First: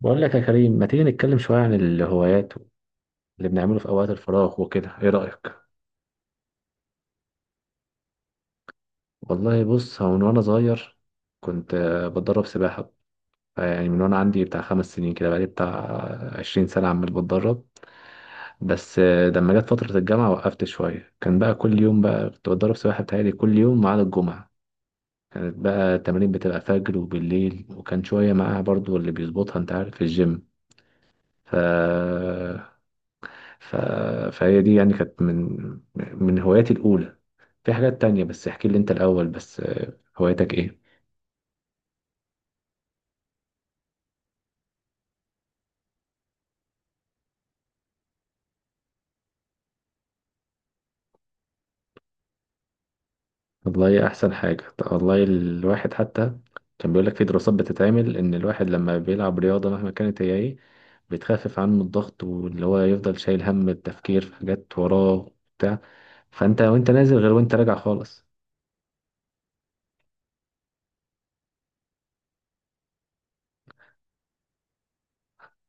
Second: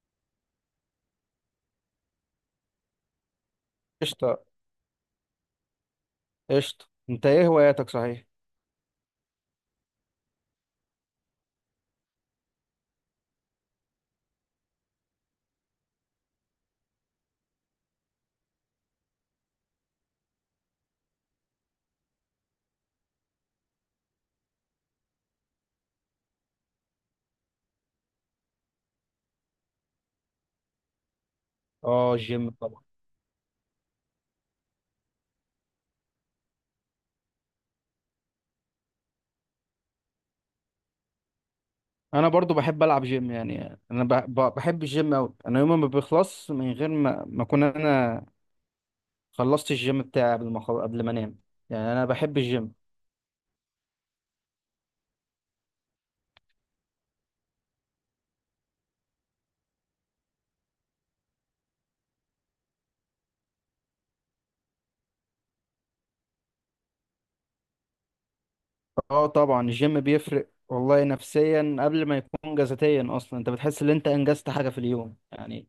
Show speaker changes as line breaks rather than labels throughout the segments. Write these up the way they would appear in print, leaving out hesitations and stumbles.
بقول لك يا كريم ما تيجي نتكلم شوية عن الهوايات اللي بنعمله في أوقات
قشطة
الفراغ وكده إيه رأيك؟
قشطة. انت ايه هواياتك؟ صحيح،
والله بص هو من وأنا صغير كنت بتدرب سباحة. يعني من وأنا عندي بتاع خمس سنين كده بقالي بتاع عشرين سنة عمال بتدرب. بس لما جت فترة الجامعة وقفت شوية، كان بقى كل يوم، بقى كنت بتدرب سباحة بتهيألي كل يوم ما عدا الجمعة. كانت بقى التمارين بتبقى فجر وبالليل، وكان شوية معاها برضو اللي بيظبطها أنت عارف في الجيم. ف...
اه الجيم طبعا.
ف... فهي دي يعني كانت من هواياتي الأولى. في حاجات تانية، بس احكي لي انت الأول. بس هوايتك ايه؟
انا برضو بحب العب جيم، يعني انا بحب الجيم اوي. انا يوم ما بيخلص من غير ما اكون انا خلصت الجيم بتاعي قبل ما قبل ما انام، يعني انا بحب الجيم.
والله أحسن حاجة. طب والله الواحد حتى كان بيقولك في دراسات بتتعمل إن الواحد لما بيلعب رياضة مهما كانت هي ايه، بتخفف عنه الضغط، واللي هو يفضل شايل هم التفكير في حاجات وراه بتاع فانت وانت نازل غير وانت راجع خالص.
اه طبعا الجيم بيفرق والله، نفسيا قبل ما يكون جسديا اصلا. انت بتحس ان انت انجزت حاجة في اليوم يعني،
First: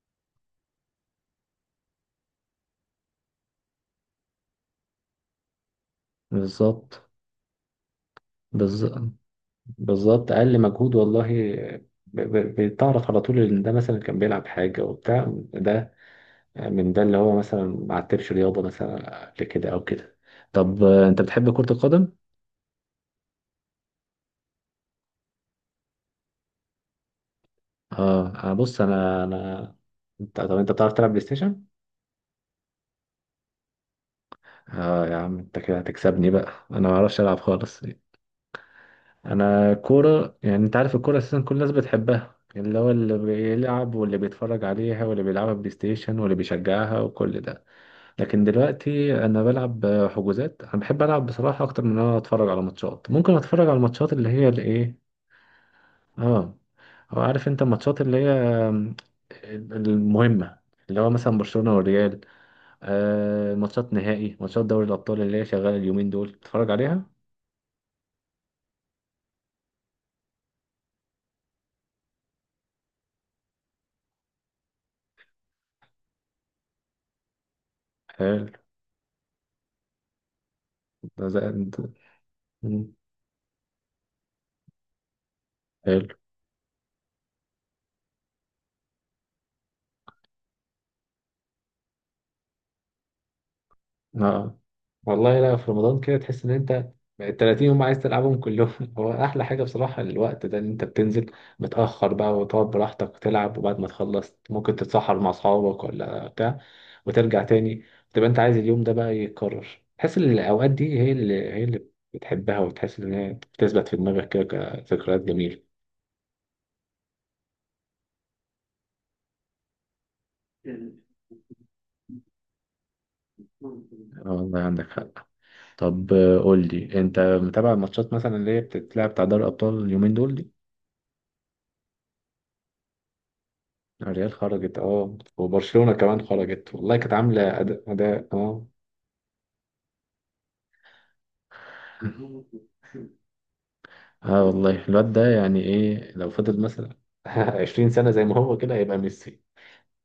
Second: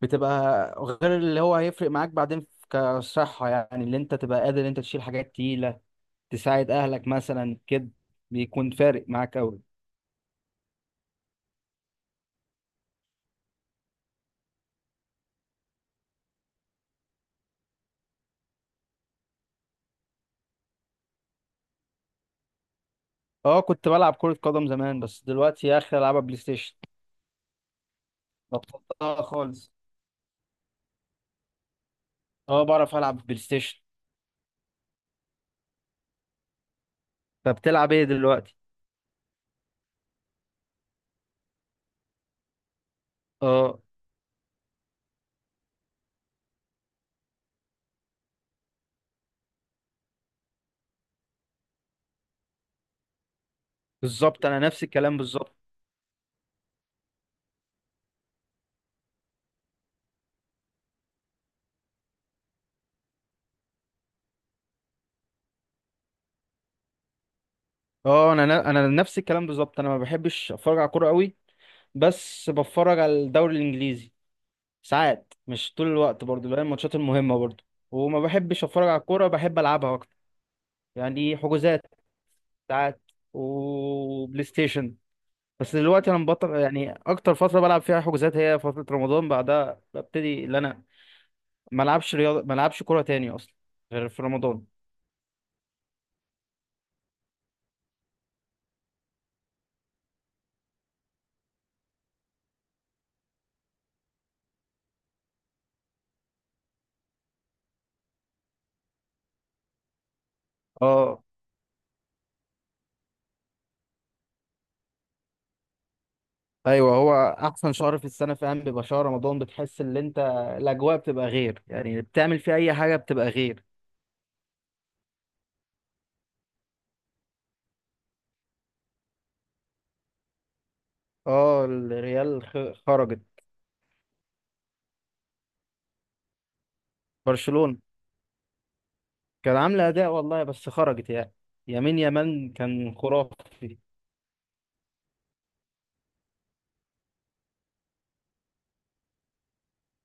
بتبقى غير. اللي هو هيفرق معاك بعدين كصحة، يعني اللي انت تبقى قادر انت تشيل حاجات تقيلة، تساعد
بالظبط.
اهلك مثلا كده، بيكون
بالظبط.
فارق معاك قوي.
بالظبط، أقل مجهود والله. بتعرف على طول إن ده مثلا كان بيلعب حاجة وبتاع، ده من ده اللي هو مثلا ما عتبش رياضة مثلا قبل كده أو كده. طب أنت بتحب كرة القدم؟
اه كنت بلعب كرة قدم زمان، بس دلوقتي يا اخي العبها بلاي ستيشن،
أه، أنا بص،
بطلتها
أنا
خالص.
أنا أنت طب أنت بتعرف تلعب بلاي ستيشن؟
اه بعرف العب بلاي ستيشن.
أه يا عم، أنت كده هتكسبني بقى، أنا ما بعرفش ألعب
طب
خالص.
بتلعب ايه دلوقتي؟
أنا كورة، يعني أنت عارف الكورة أساسا كل الناس بتحبها، اللي هو اللي
اه
بيلعب واللي بيتفرج عليها واللي بيلعبها بلاي ستيشن واللي بيشجعها وكل ده. لكن دلوقتي انا بلعب حجوزات، انا بحب العب بصراحه اكتر من ان انا اتفرج على ماتشات. ممكن اتفرج على الماتشات اللي
بالظبط،
هي
انا نفس
الايه.
الكلام بالظبط.
اه، هو عارف انت الماتشات اللي هي المهمة، اللي هو مثلا برشلونة والريال. آه، ماتشات نهائي، ماتشات دوري الأبطال اللي هي شغالة اليومين دول بتتفرج عليها.
اه انا نفس الكلام بالظبط. انا ما بحبش اتفرج على كوره قوي، بس بتفرج على الدوري الانجليزي ساعات، مش طول الوقت، برضو اللي هي الماتشات المهمه برضو. وما
حلو.
بحبش اتفرج على الكوره، بحب العبها اكتر. يعني
ده
إيه،
زي-
حجوزات
ده- مم.
ساعات، وبلاي ستيشن. بس دلوقتي
حلو.
انا مبطل، يعني اكتر فتره بلعب فيها حجوزات هي فتره رمضان، بعدها ببتدي ان انا ما العبش رياضه، ما العبش كوره تاني اصلا غير في
اه
رمضان.
والله، لا في رمضان كده تحس ان انت ال 30 يوم عايز تلعبهم كلهم. هو احلى حاجه بصراحه الوقت ده ان انت بتنزل متاخر بقى، وتقعد براحتك تلعب، وبعد ما تخلص ممكن تتسحر مع اصحابك ولا بتاع، وترجع تاني. تبقى انت عايز اليوم ده بقى يتكرر، تحس ان الاوقات دي هي
اه
اللي هي اللي بتحبها، وتحس ان هي بتثبت في دماغك كده كذكريات جميله.
ايوه، هو احسن شهر في السنه فعلا بيبقى شهر رمضان. بتحس ان انت الاجواء بتبقى غير، يعني بتعمل فيه اي حاجه بتبقى غير.
آه والله عندك حق. طب قول لي انت متابع الماتشات مثلا اللي هي بتتلعب بتاع دوري الابطال اليومين دول؟
اه الريال خرجت.
الريال خرجت، اه، وبرشلونة كمان خرجت، والله كانت عاملة
برشلونه
أداء اه.
كان عامله اداء والله، بس خرجت يعني. يمين يمان كان خرافي.
اه والله الواد ده يعني ايه، لو فضل مثلا 20 سنة زي ما هو كده هيبقى ميسي.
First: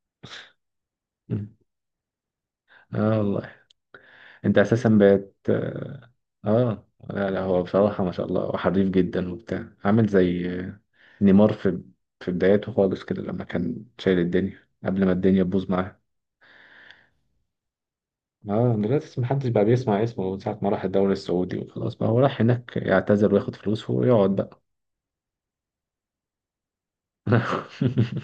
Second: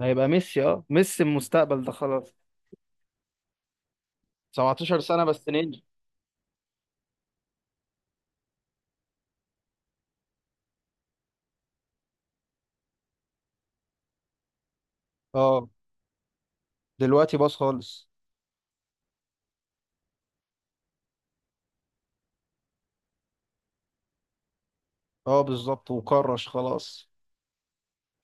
هيبقى ميسي، اه ميسي المستقبل ده خلاص.
اه والله. انت اساسا
17 سنه
بقت
بس نينجا.
اه. آه. لا لا، هو بصراحة ما شاء الله وحريف جدا وبتاع، عامل زي نيمار في بداياته خالص كده لما كان شايل الدنيا قبل ما الدنيا
اه
تبوظ معاه.
دلوقتي باص خالص.
اه دلوقتي محدش بقى بيسمع اسمه من ساعة ما راح الدوري السعودي، وخلاص بقى هو راح هناك يعتذر وياخد فلوسه ويقعد بقى.
اه بالظبط، وكرش خلاص.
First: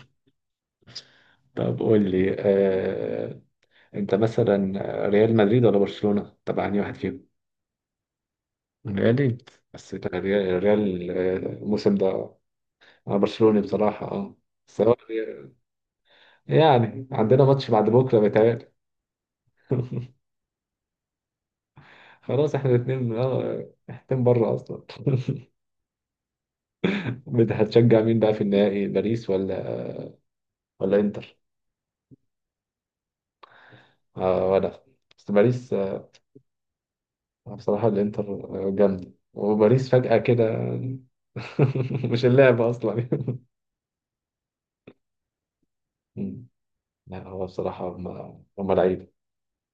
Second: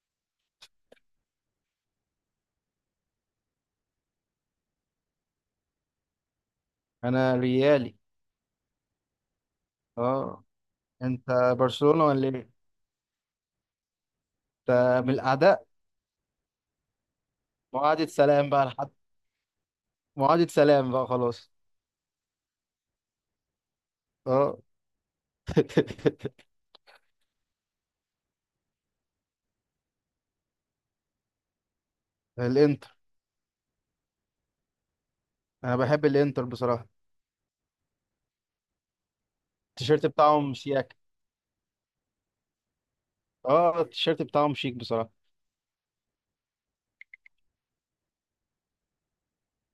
طب قول لي انت مثلا ريال مدريد ولا برشلونة؟ طبعا أنهي واحد فيهم؟
انا ريالي.
ريال. بس أنت
اه،
ريال،
انت
الموسم
برشلونة ولا
ده؟
ايه؟
انا برشلوني بصراحة اه، بس هو
انت من
ريال.
الاعداء.
يعني عندنا ماتش بعد
معاهدة
بكرة
سلام بقى
بيتهيألي.
لحد، معاهدة سلام بقى خلاص.
خلاص احنا الاثنين اه احنا بره
اه
اصلا. هتشجع مين بقى في النهائي، باريس ولا انتر؟
الانتر.
آه ولا، بس باريس
انا بحب
آه.
الانتر بصراحة.
بصراحة الإنتر جامدة، وباريس
التيشيرت
فجأة كده
بتاعهم شياك.
يعني. مش اللعبة أصلا.
اه التيشيرت بتاعهم شيك بصراحة.
مم. لا هو بصراحة هم لعيبة.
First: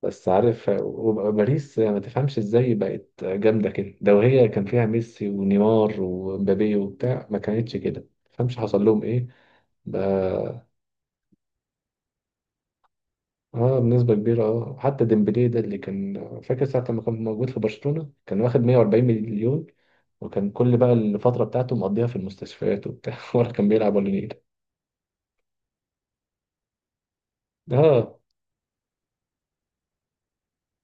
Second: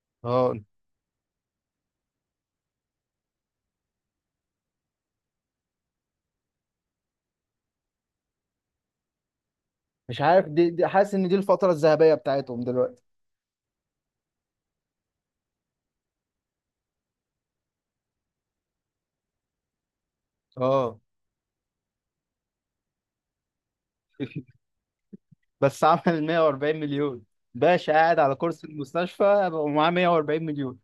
بس
اه
عارف وباريس ما تفهمش إزاي بقت جامدة كده. لو هي كان فيها ميسي ونيمار ومبابي وبتاع ما كانتش كده، ما تفهمش حصل لهم إيه
مش عارف،
بقى.
دي حاسس ان دي الفترة الذهبية بتاعتهم دلوقتي.
اه بنسبة كبيرة، اه، حتى ديمبلي ده اللي كان فاكر ساعة لما كان موجود في برشلونة كان واخد 140 مليون، وكان كل بقى
اه
الفترة بتاعته مقضيها في المستشفيات وبتاع. ولا كان بيلعب ولا نيل.
بس عمل 140 مليون، باشا
اه
قاعد على كرسي المستشفى ومعاه 140 مليون.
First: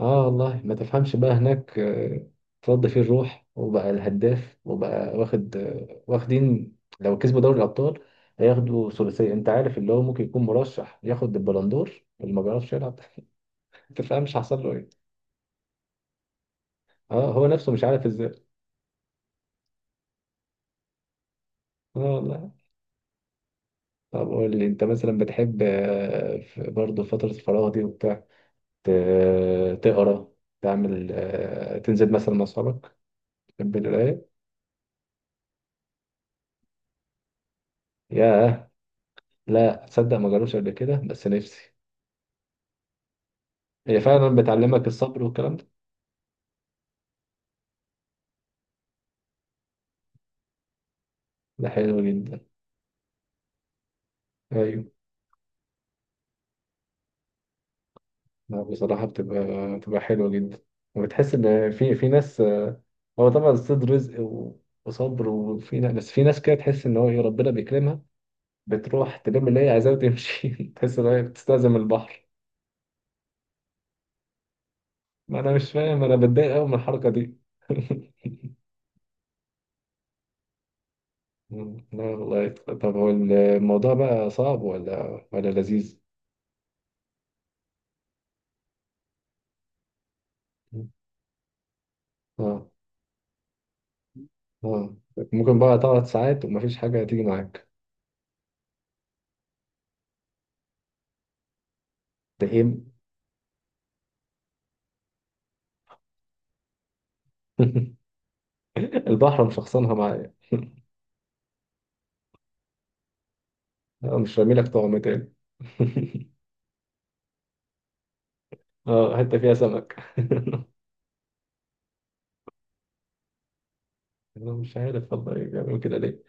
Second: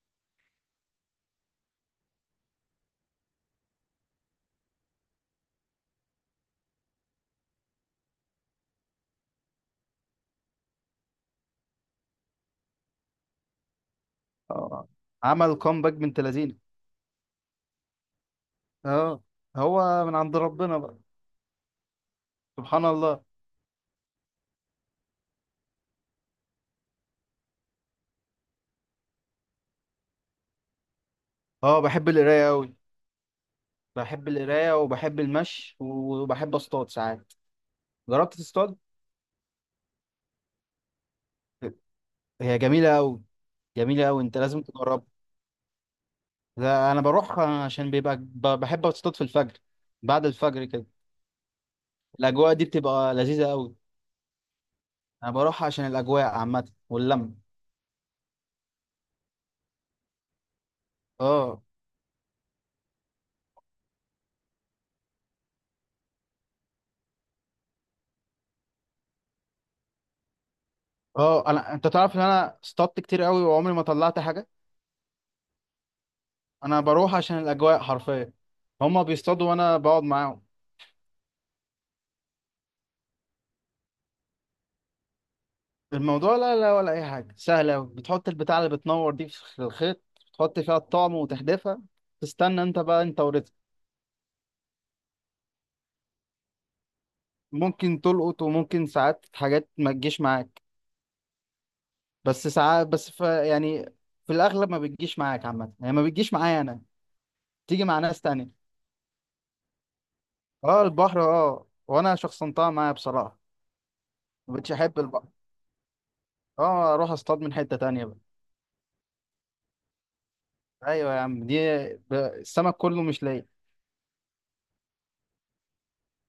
اه والله ما تفهمش بقى هناك اترد فيه الروح وبقى الهداف وبقى واخد واخدين لو كسبوا دوري الأبطال هياخدوا ثلاثية. انت عارف اللي هو ممكن يكون مرشح ياخد البلندور اللي ما بيعرفش يلعب. ما تفهمش حصل له ايه.
اه عمل كومباك بنت لذينه.
اه هو نفسه مش عارف ازاي.
اه هو من عند ربنا بقى.
اه والله.
سبحان الله.
طب قول لي انت مثلا بتحب برضه فترة الفراغ دي وبتاع تقرا، تعمل
اه بحب
تنزل مثلا مع
القرايه قوي.
اصحابك؟ تحب القراية.
بحب القرايه، وبحب المشي، وبحب اصطاد ساعات. جربت
ياه.
تصطاد؟
لا تصدق ما جربتش قبل كده بس نفسي.
هي جميله قوي،
هي
جميله قوي،
فعلا
انت لازم
بتعلمك
تجربها.
الصبر والكلام ده.
لا انا بروح عشان بيبقى بحب اصطاد في الفجر، بعد الفجر كده.
ده حلو جدا.
الاجواء دي بتبقى لذيذه قوي.
ايوه.
انا بروح عشان الاجواء عامه واللمه.
لا بصراحة بتبقى حلوة جدا، وبتحس
اه،
ان في ناس آه. هو طبعا الصيد رزق وصبر، وفي ناس، بس في ناس كده تحس ان هو ايه ربنا بيكرمها، بتروح تلم اللي هي عايزاه وتمشي. تحس ان هي
اه انا،
بتستلزم
انت تعرف ان
البحر.
انا اصطادت كتير قوي وعمري ما طلعت حاجه.
ما انا مش فاهم، انا بتضايق قوي من
انا
الحركه
بروح
دي.
عشان الاجواء حرفيا. هما بيصطادوا وانا بقعد معاهم.
مم. لا والله. طب هو الموضوع بقى صعب ولا لذيذ؟
الموضوع لا لا ولا اي حاجه، سهله أوي. بتحط البتاع اللي بتنور دي في الخيط، تحط فيها
مم.
الطعم وتحدفها،
اه.
تستنى انت بقى انت ورزقك.
اه. ممكن بقى تقعد ساعات ومفيش حاجه هتيجي معاك.
ممكن تلقط وممكن ساعات حاجات ما تجيش معاك،
ده
بس
ايه.
ساعات بس ف يعني في الاغلب ما بتجيش معاك عامه، يعني ما بتجيش معايا انا، تيجي مع ناس تانية.
البحر مشخصنها معايا.
اه البحر، اه وانا شخصنتها معايا بصراحه.
مش رامي
ما
لك
بقتش
طعم
احب البحر.
تاني.
اه اروح اصطاد من حته تانية بقى.
اه، حته فيها سمك.
ايوه يا عم، السمك كله مش ليا.
انا مش عارف والله بيعملوا كده ليه.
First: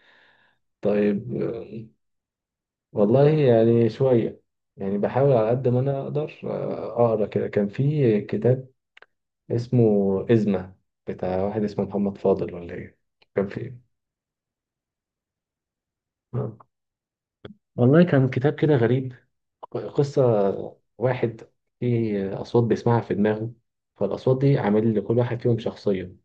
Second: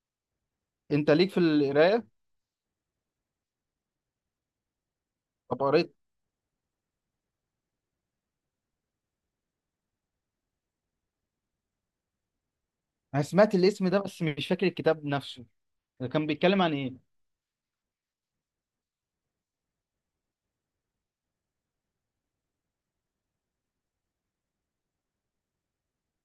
انت ليك
طيب
في القرايه؟
والله يعني شويه، يعني بحاول على
طب
قد ما
قريت؟
انا اقدر اقرا كده. كان في كتاب اسمه إزمة، بتاع واحد اسمه محمد فاضل ولا إيه.
انا
كان
سمعت
في إيه؟
الاسم ده بس مش فاكر الكتاب نفسه. ده كان بيتكلم
آه.
عن ايه؟
والله كان كتاب كده غريب. قصة واحد فيه أصوات بيسمعها في دماغه، فالأصوات دي عامل لكل واحد فيهم شخصية.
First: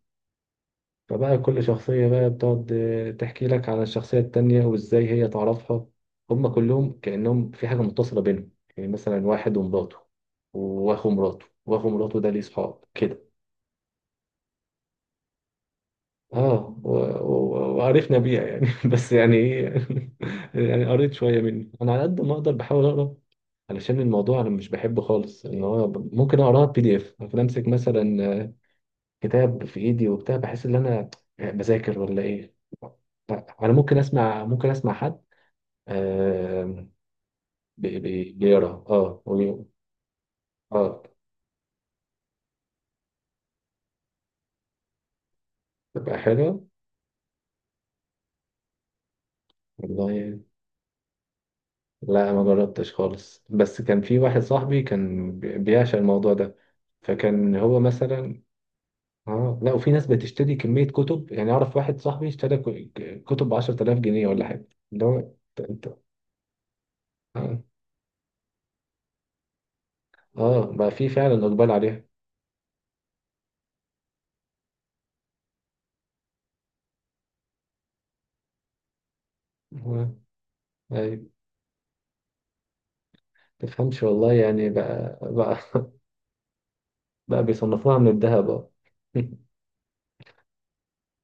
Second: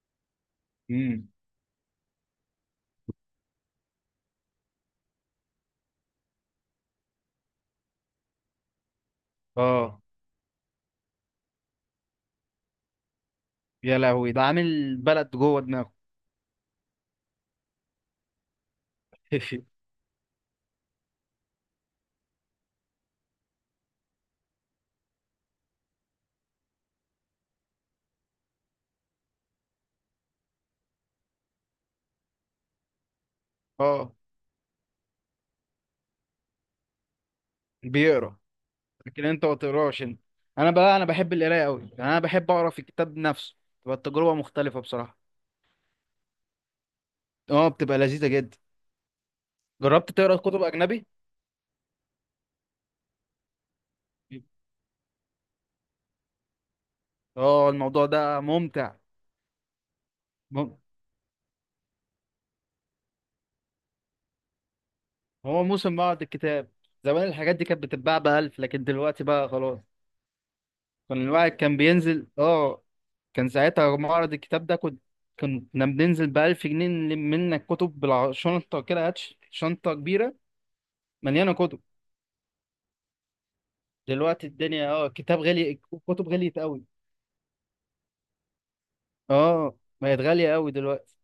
امم،
فبقى كل شخصية بقى بتقعد تحكي لك عن الشخصية التانية وإزاي هي تعرفها. هما كلهم كأنهم في حاجة متصلة بينهم. يعني مثلا واحد ومراته
اه
وأخو مراته، وأخو مراته ده ليه صحاب كده.
يا لهوي، ده عامل بلد جوه دماغه.
اه وعرفنا بيها يعني. بس يعني ايه يعني. يعني قريت شويه منه، انا على قد ما اقدر بحاول اقرا، علشان الموضوع انا مش بحبه خالص ان هو ممكن اقراها بي دي اف، ممكن امسك مثلا كتاب في ايدي وبتاع، بحس ان انا بذاكر ولا ايه. لا، انا ممكن
اه
اسمع، ممكن اسمع حد آه
بيقرا.
بيقرا اه
لكن انت ما تقراش انت؟ انا بقى
اه.
انا بحب القرايه قوي، يعني انا بحب اقرا في الكتاب نفسه، تبقى التجربه مختلفه بصراحه.
تبقى حلوه
اه بتبقى لذيذه جدا. جربت تقرا
والله.
كتب اجنبي؟
لا ما جربتش خالص، بس كان في واحد صاحبي كان بيعشق الموضوع ده، فكان
اه
هو
الموضوع ده
مثلا
ممتع.
اه. لا وفي ناس بتشتري
مم...
كمية كتب، يعني اعرف واحد صاحبي اشترى كتب ب 10,000 جنيه ولا حاجة اللي هو انت.
هو
انت-
موسم بعض الكتاب. زمان الحاجات
اه
دي كانت بتتباع بألف، لكن دلوقتي بقى خلاص.
بقى في
كان
فعلا
الواحد
اقبال
كان
عليها.
بينزل، اه كان ساعتها معرض الكتاب ده، كنت، كنا بننزل بألف جنيه نلم منك كتب بالشنطة كده، هات شنطة
آه،
كبيرة
ايوه.
مليانة كتب.
تفهمش والله
دلوقتي
يعني
الدنيا اه،
بقى
كتاب
بقى
غالي، كتب غليت قوي.
بقى بيصنفوها من الذهب اه.
اه بقت غالية قوي دلوقتي.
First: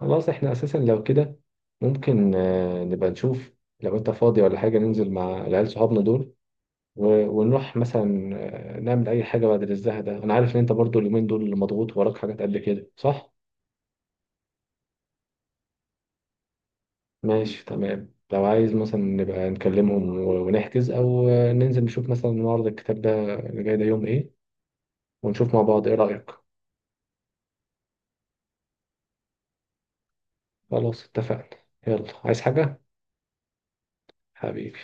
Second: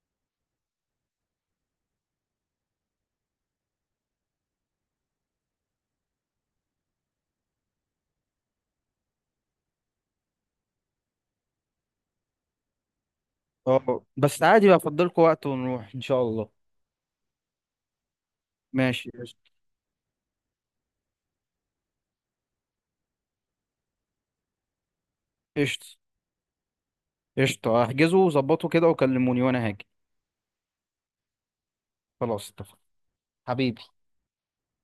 خلاص احنا اساسا لو كده ممكن نبقى نشوف، لو انت فاضي ولا حاجة ننزل مع العيال صحابنا دول ونروح مثلا نعمل اي حاجه بعد الزهق ده. انا عارف ان انت برضو اليومين دول مضغوط وراك حاجات قد كده، صح؟
اه بس عادي بقى، أفضلكوا وقت ونروح إن شاء الله.
ماشي تمام. لو عايز مثلا
ماشي
نبقى
قشطة.
نكلمهم ونحجز، او ننزل نشوف مثلا معرض الكتاب ده اللي جاي ده يوم ايه، ونشوف مع
قشطة
بعض، ايه رايك؟
قشطة. احجزوا وظبطوا كده وكلموني وأنا هاجي.
خلاص اتفقنا. يلا عايز
خلاص
حاجه؟
اتفقنا. حبيبي.
حبيبي.